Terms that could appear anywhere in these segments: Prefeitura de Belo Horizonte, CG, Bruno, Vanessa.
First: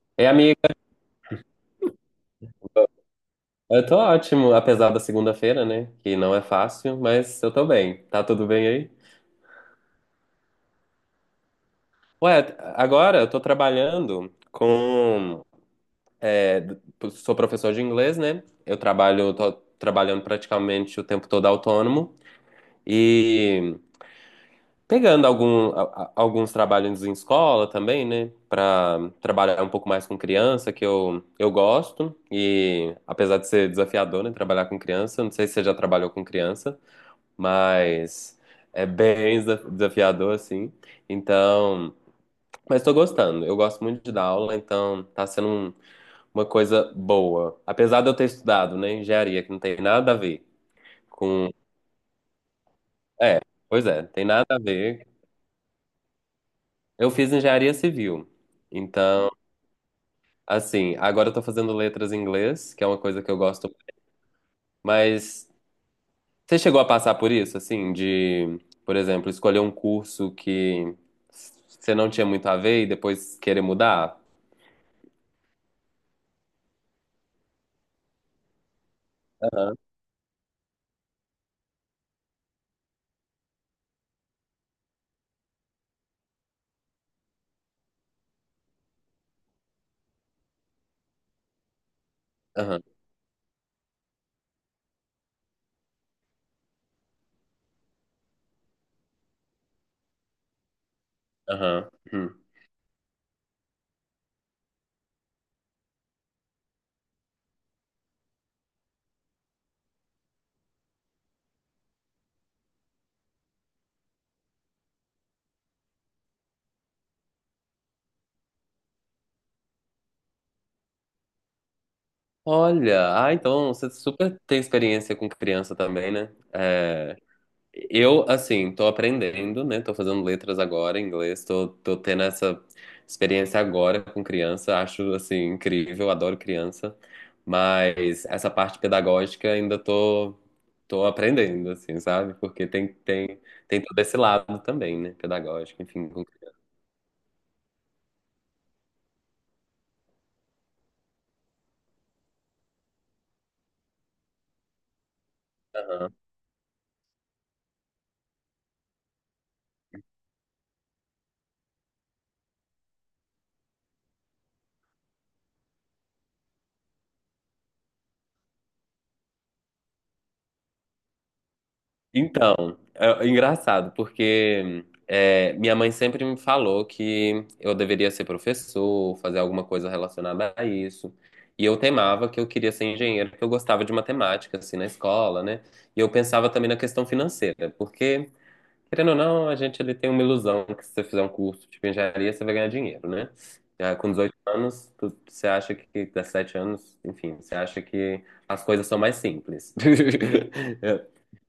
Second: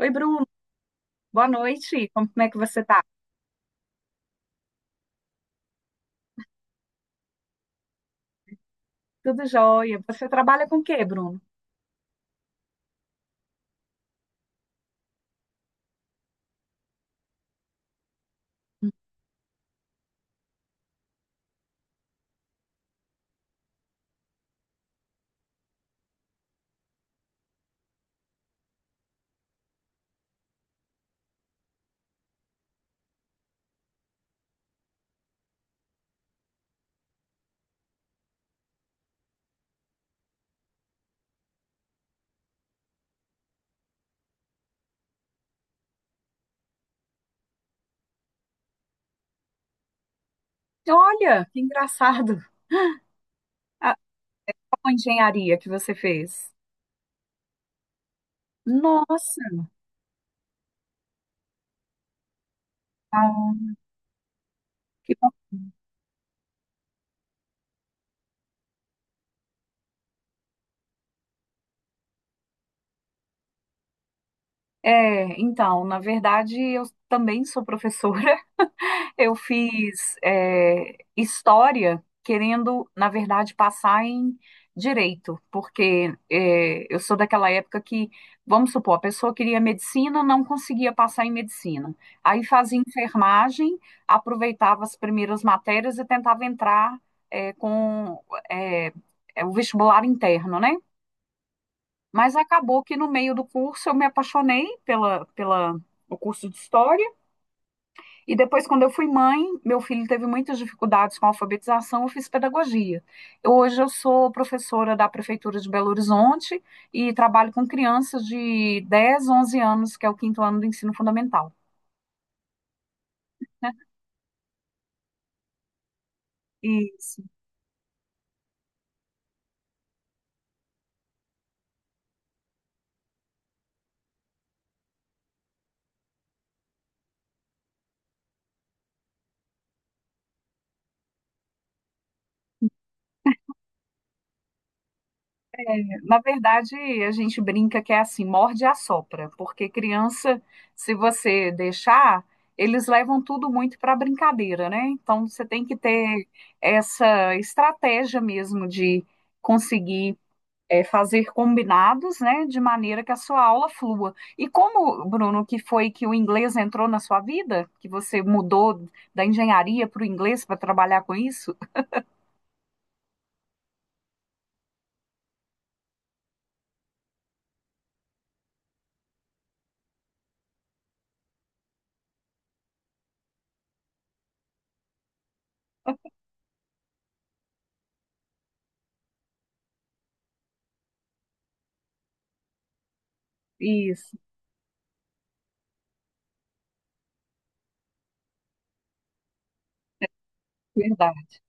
Oi, Ei, Bruno. amiga, Boa noite. Como é que você tá? eu tô ótimo, apesar da segunda-feira, né? Que não é fácil, mas eu tô bem. Tá tudo bem aí? Tudo jóia. Você trabalha com o quê, Bruno? Ué, agora eu tô trabalhando com. é, sou professor de inglês, né? Eu trabalho, tô trabalhando praticamente o tempo todo autônomo e pegando alguns trabalhos em escola também, né? Pra trabalhar um pouco mais com criança, que eu gosto. E apesar de ser desafiador, né? Trabalhar com criança, não sei se você já trabalhou com criança. Mas é bem desafiador, assim. Então, mas tô gostando. Eu gosto muito de dar aula, então tá sendo uma coisa boa. Apesar de eu ter estudado, né, engenharia, que não tem nada a ver Olha, com. que engraçado. É, pois A, é, tem nada a a ver. engenharia que você fez. Eu fiz engenharia civil. Então, Nossa, assim, agora eu tô fazendo letras em inglês, que é uma coisa que eu ah, gosto, que bom. mas. Você chegou a passar por isso, assim, de, por exemplo, escolher um curso que você não tinha muito a ver e depois querer mudar? É, então, na verdade, eu também sou professora. Eu Aham, fiz história querendo, na verdade, passar em direito, porque eu sou daquela época que, vamos supor, a pessoa queria medicina, não conseguia passar em medicina. Aí fazia aham, enfermagem, aproveitava as primeiras matérias e tentava entrar com é, o vestibular interno, né? aham. Mas Hum. acabou que no meio do curso eu me apaixonei o curso de história. E depois, quando eu fui mãe, meu filho teve muitas dificuldades com a alfabetização, eu fiz pedagogia. Hoje eu sou professora da Prefeitura de Belo Horizonte e trabalho com crianças de 10, 11 anos, que é o quinto ano do ensino fundamental. Olha, ah, então você super tem experiência com criança também, né? E, assim, Eu, assim, tô aprendendo, né? Tô fazendo letras agora em inglês, tô tendo essa experiência agora com criança, acho, assim, incrível, adoro criança, mas essa parte pedagógica ainda tô aprendendo, assim, sabe? Porque tem todo esse lado também, né? Pedagógico, enfim, na com criança. verdade, a gente brinca que é assim, morde e assopra, porque criança, se você deixar, eles levam tudo muito para brincadeira, né? Então, você tem que ter essa estratégia mesmo de conseguir fazer combinados, né, de maneira que a sua aula flua. E como, Bruno, que foi que o inglês entrou na sua vida? Que você mudou da engenharia para o inglês para trabalhar com isso? Então, é engraçado, porque minha mãe sempre me falou que eu deveria ser professor, fazer alguma coisa relacionada a isso. E eu temava que eu queria ser engenheiro, porque eu gostava de matemática, assim, na escola, né? E eu pensava também na questão financeira, porque, querendo ou não, a gente ele tem uma ilusão que se você fizer um curso de engenharia, você vai ganhar dinheiro, né? Já com Isso, 18 anos, você acha que, 17 anos, enfim, você acha que as coisas são mais simples. verdade.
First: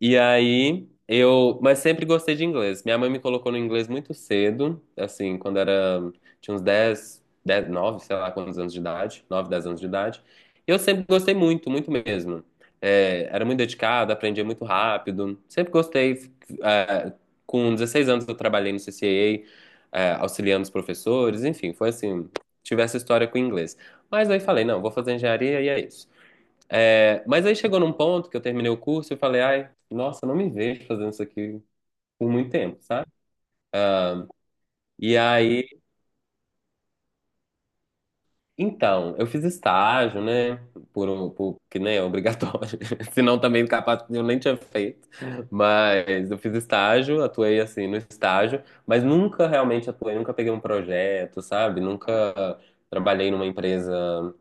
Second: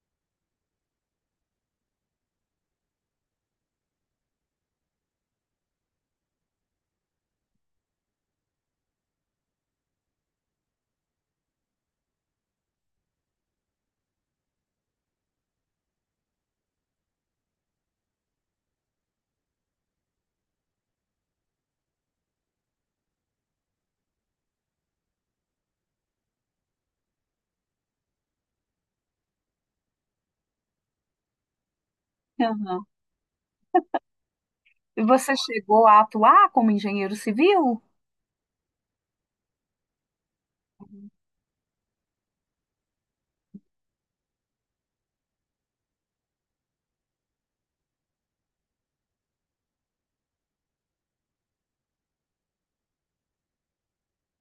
E aí mas sempre gostei de inglês. Minha mãe me colocou no inglês muito cedo, assim, quando era, tinha uns 10 10, 9, sei lá quantos anos de idade, 9 10 anos de idade. E eu sempre gostei muito, muito mesmo. É, era muito dedicado, aprendia muito rápido. Sempre gostei. É, com 16 anos eu trabalhei no CCA, auxiliando os professores, enfim, foi assim, tive essa história com o inglês. Mas aí falei, não, vou fazer engenharia e é isso. É, mas aí chegou num ponto que eu terminei o curso e falei, ai, nossa, não me vejo fazendo isso aqui por muito tempo, Aham. sabe? E E você aí, chegou a atuar como engenheiro civil? então, eu fiz estágio, né? Por que nem é obrigatório, senão também capaz eu nem tinha feito. Mas eu fiz estágio, atuei assim no estágio, mas nunca realmente atuei, nunca peguei um projeto, sabe? Nunca trabalhei numa empresa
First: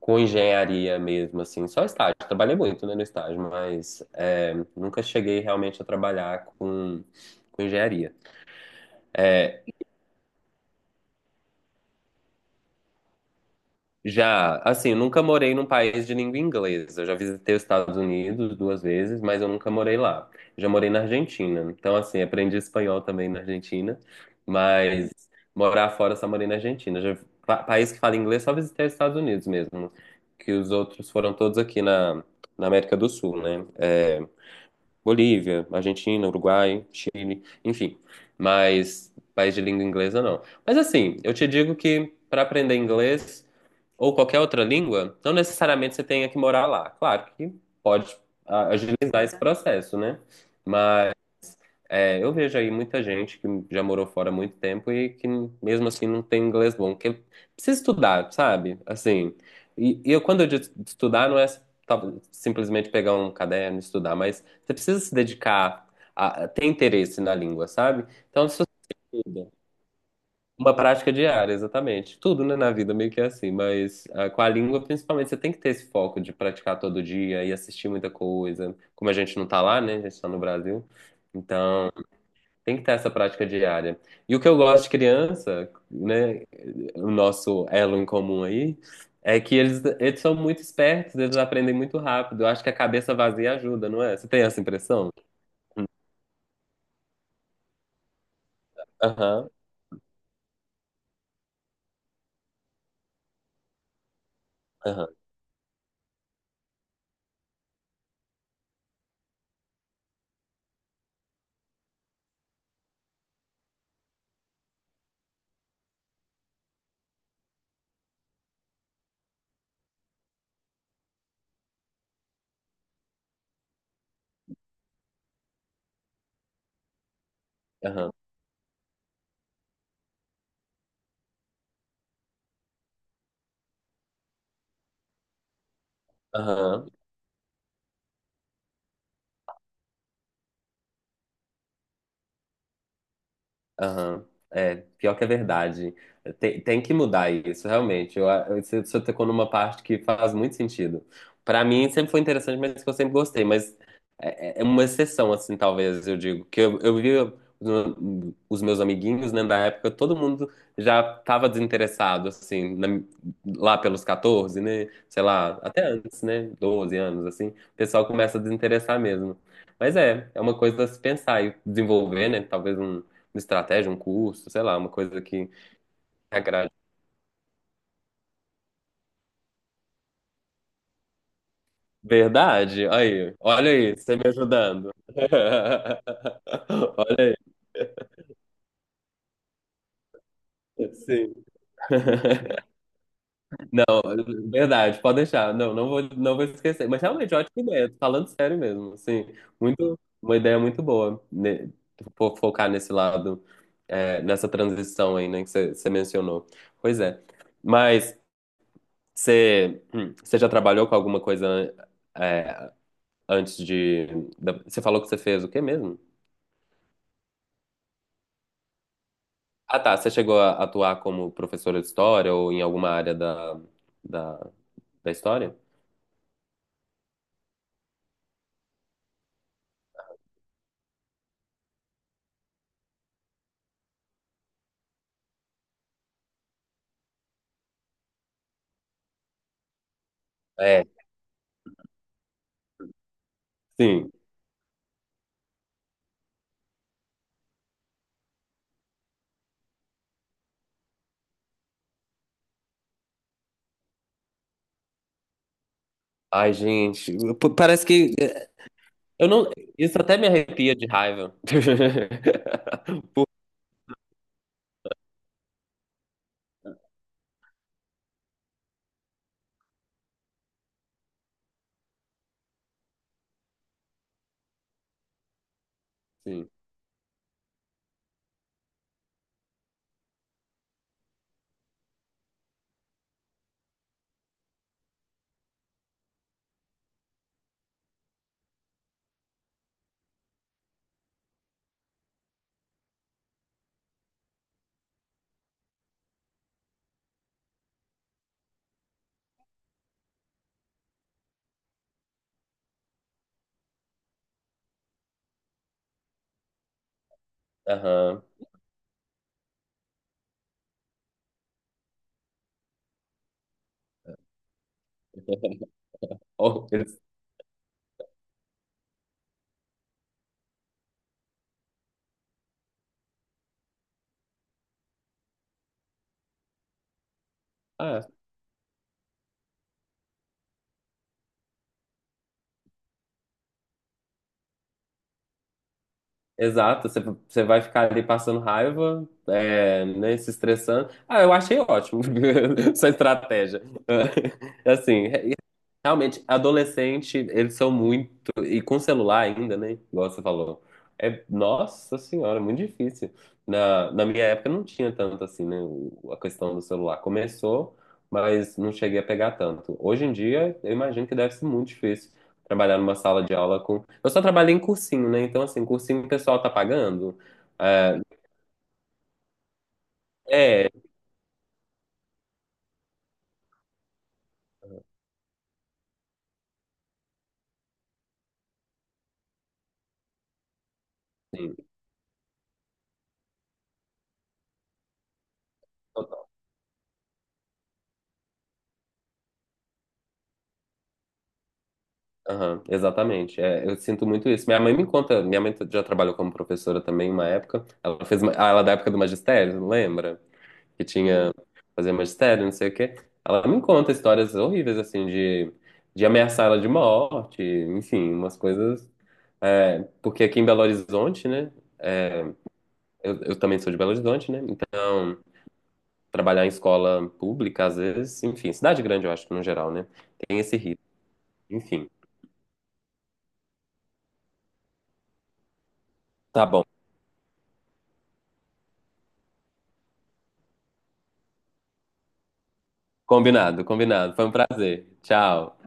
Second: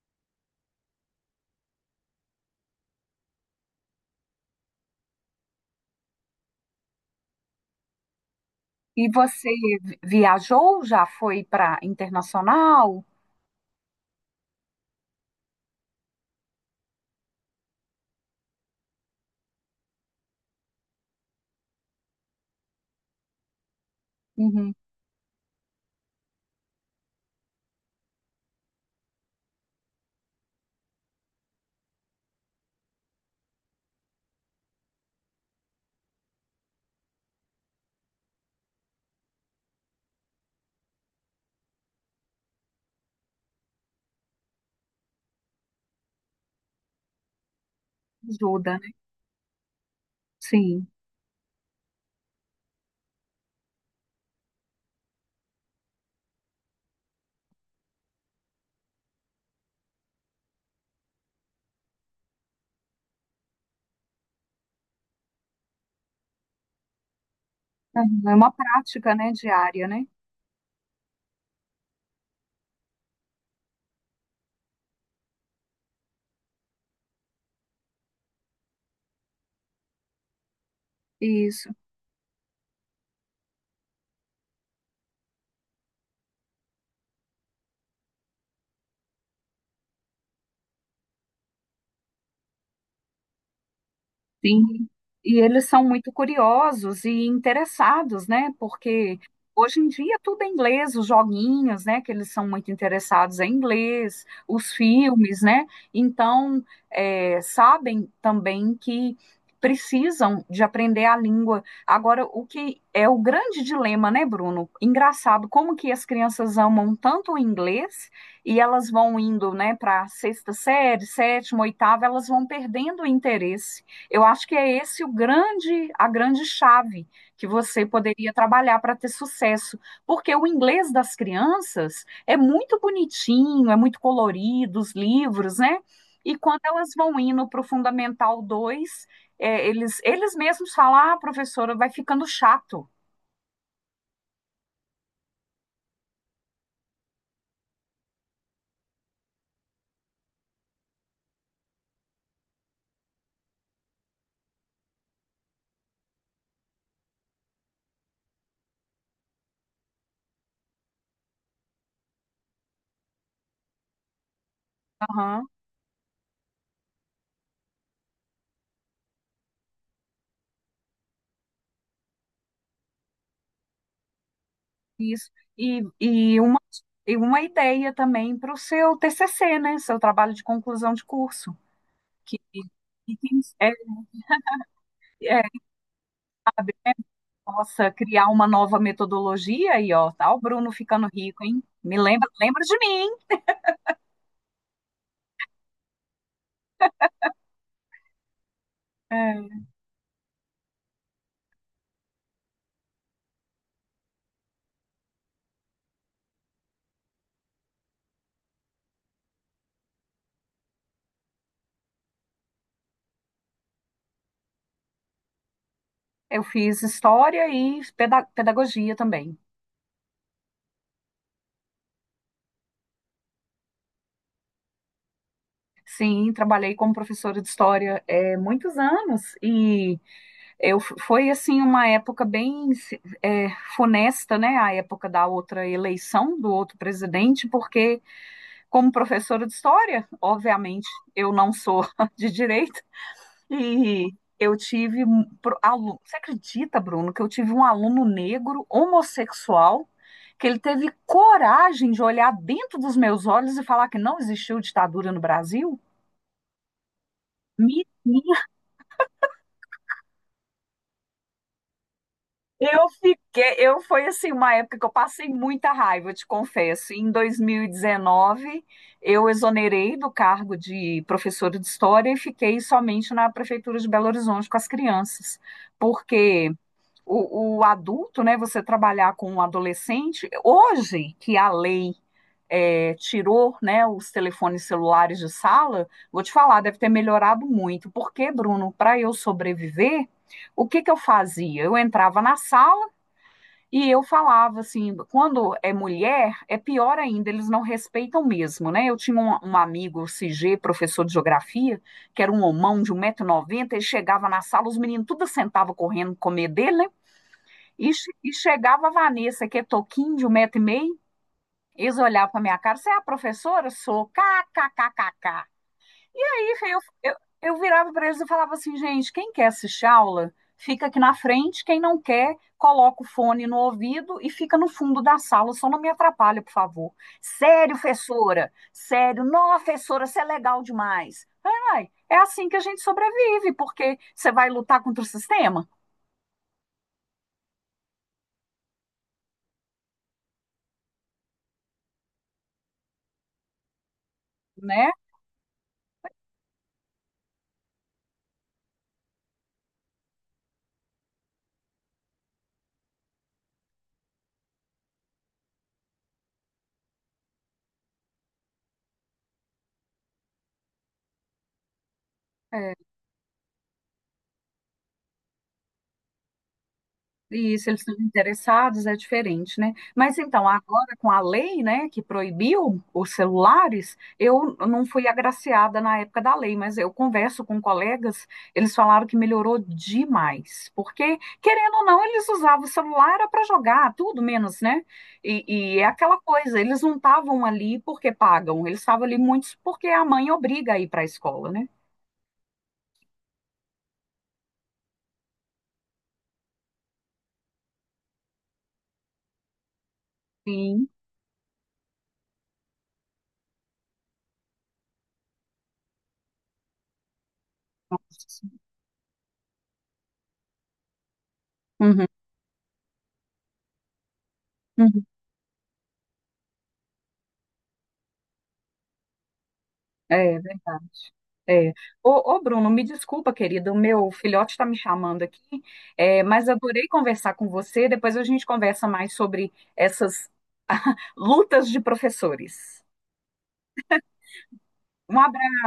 com engenharia mesmo, assim, só estágio. Trabalhei muito, né, no estágio, mas é, nunca cheguei realmente a trabalhar com engenharia. E você viajou? Já foi para internacional? Já, assim, nunca morei num país de língua inglesa. Eu já visitei os Estados Unidos duas vezes, mas eu nunca morei lá. Já morei na Argentina. Então, assim, aprendi espanhol também na Argentina, Uhum, mas morar fora eu só morei na Argentina. Já, país que fala inglês, só visitei os Estados Unidos mesmo, que os outros foram todos aqui na América do Sul, né? É, Bolívia, Argentina, Uruguai, Chile, enfim. Mas país de língua inglesa não. Mas assim, eu te digo que para aprender inglês ou qualquer outra língua, não necessariamente você tenha que morar lá. Claro que pode ajuda, né? agilizar esse processo, né? Sim. É, eu vejo aí muita gente que já morou fora há muito tempo e que mesmo assim não tem inglês bom, que precisa estudar, sabe? Assim, e eu, quando eu digo estudar, não é tá, simplesmente pegar um caderno e estudar, mas você precisa se dedicar a ter interesse na língua, sabe? Aham, é uma Então, se você prática, né, diária, né? uma prática diária, exatamente. Tudo, né, na vida meio que é assim, mas com a língua, principalmente, você tem que ter esse foco de praticar todo dia e assistir muita coisa, como a gente não tá lá, né? A gente tá no Brasil. Isso. Então tem que ter essa prática diária. E o que eu gosto de criança, né, o nosso elo em comum aí, é que eles são muito espertos, eles aprendem muito rápido. Eu acho que a cabeça vazia ajuda, não é? Você tem essa Sim, impressão? e eles são muito curiosos e interessados, né? Porque Aham, hoje em dia tudo é inglês, os joguinhos, né? Que eles são muito interessados em inglês, os aham, filmes, né? Então, sabem também que precisam de aprender a língua. Agora, o que é o grande dilema, né, Bruno? Engraçado, como que as crianças amam tanto o inglês e elas vão indo, né, para sexta série, sétima, oitava, elas vão perdendo o interesse. Eu acho que é esse o grande, a grande chave que você aham, poderia trabalhar para ter sucesso, porque o inglês das crianças é muito bonitinho, é muito colorido, os livros, né? E quando elas aham. vão indo para o Fundamental 2, é, eles mesmos falam, ah, professora, vai ficando chato. Aham. É, pior que é verdade. Tem, tem que mudar isso, realmente. Eu, você você tocou numa parte que faz muito sentido. Pra mim, sempre foi interessante, mas que eu sempre gostei. Mas é uma exceção, assim, talvez, eu digo. Que eu vi os meus amiguinhos, né, da época, todo mundo já tava desinteressado, assim, lá pelos 14, né? Sei Aham, lá, até antes, né? Doze anos, assim. O pessoal começa a desinteressar mesmo. Mas é uma coisa a se pensar e desenvolver, né? Talvez estratégia, um curso, sei lá, uma coisa isso. que E, e uma, agrade. e uma ideia também para o seu TCC, né? Seu trabalho de conclusão de curso, que, Verdade? que Aí, tem- é, olha aí, você me ajudando. é Olha Nossa, criar uma nova metodologia aí, ó, tá o Bruno aí. ficando Sim. rico, hein? Me lembra, lembra de mim. Não, verdade, pode deixar. Não, não vou, não vou esquecer. Mas realmente, ótima ideia. Tô falando sério mesmo, assim, É, muito, uma ideia muito boa, né, focar nesse lado, nessa transição aí, né, que você mencionou. Pois é. Mas você já trabalhou com alguma coisa, é, antes de. Você falou que você fez o quê mesmo? eu fiz história e pedagogia também. Ah, tá. Você chegou a atuar como professora de história ou em alguma área da, da história? Sim, trabalhei como professora de história muitos anos e foi assim uma época bem é, funesta, né? A época da outra eleição do outro presidente, porque como professora de história, É, obviamente eu não sou de direita. sim. E eu tive um aluno. Você acredita, Bruno, que eu tive um aluno negro, homossexual, que ele teve coragem de olhar dentro dos meus olhos e falar que não existiu ditadura no Brasil? Ai, gente, p- Me- parece que eu não. Isso até me arrepia de raiva. Eu Por- fiquei, eu foi assim uma época que eu passei muita raiva, eu te confesso. Em 2019, eu exonerei do cargo de professora de história e fiquei somente na prefeitura de Belo Horizonte com as crianças, porque Sim. o adulto, né, você trabalhar com um adolescente, hoje que a lei tirou né, os telefones celulares de sala, vou te falar, deve ter melhorado muito. Porque, Bruno, para eu sobreviver, o que, que eu fazia? Eu entrava na sala e eu falava assim: quando é mulher, é pior ainda, eles não respeitam mesmo, né? Eu tinha um amigo, o CG, professor de geografia, que era um homão de um 190 noventa. Ele chegava na sala, os meninos tudo sentavam correndo comer dele, né? E, che- Aham. e chegava a Vanessa, que é toquinho de um metro e meio, eles olhavam pra minha cara, você é a professora? Sou, kkkk. Oh, Aí eu, eu, eu virava pra eles e falava assim, gente, quem quer assistir aula, fica aqui na frente, quem não quer, coloca o fone no ouvido e fica no fundo da sala, só não me atrapalha, por favor. Sério, ah, professora, sério, nossa, professora, você é legal demais. Ai, ai, é assim que a gente sobrevive, porque você vai lutar contra o sistema, exato. Você vai ficar ali passando raiva, é, né, se estressando. Ah, eu achei ótimo essa estratégia. né? Assim, realmente, adolescente, eles são muito. E com celular ainda, né? Igual você falou. É, nossa senhora, é muito difícil. Na minha época não tinha tanto assim, né? A questão do celular. Começou, mas não cheguei a pegar tanto. Hoje em dia, eu imagino que deve ser muito difícil É. trabalhar numa sala de aula com. Eu só trabalhei em cursinho, né? Então, assim, cursinho o pessoal tá pagando. E isso, eles estão É, interessados, é diferente, né? Mas então, é, agora com a lei, né, que proibiu os celulares, eu não fui agraciada na época da lei, mas eu converso com colegas, eles falaram que melhorou demais, porque, assim, querendo ou não, eles usavam o celular para jogar, tudo menos, né? E é aquela coisa, eles não estavam ali porque pagam, eles estavam ali muitos porque a mãe obriga a ir para a escola, né? aham, exatamente. É, eu sinto muito isso. Minha mãe me conta, minha mãe já trabalhou como professora também uma época. Ela fez, ela é da época do magistério, não lembra? Que Sim. tinha fazer magistério, não sei o quê. Ela me conta histórias horríveis assim de ameaçar ela de morte, enfim, umas Nossa. coisas. É, porque aqui em Belo Horizonte, né? Eu também sou de Belo Horizonte, né? Então Uhum. trabalhar em escola pública às vezes, enfim, cidade grande eu acho que no geral, né? É é Tem esse risco. verdade. É. Enfim, Ô, ô, Bruno, me desculpa, querido, o meu filhote está me chamando aqui, é, tá mas bom. adorei conversar com você. Depois a gente conversa mais sobre essas lutas de professores. Combinado, combinado. Foi um prazer. Um abraço. Tchau.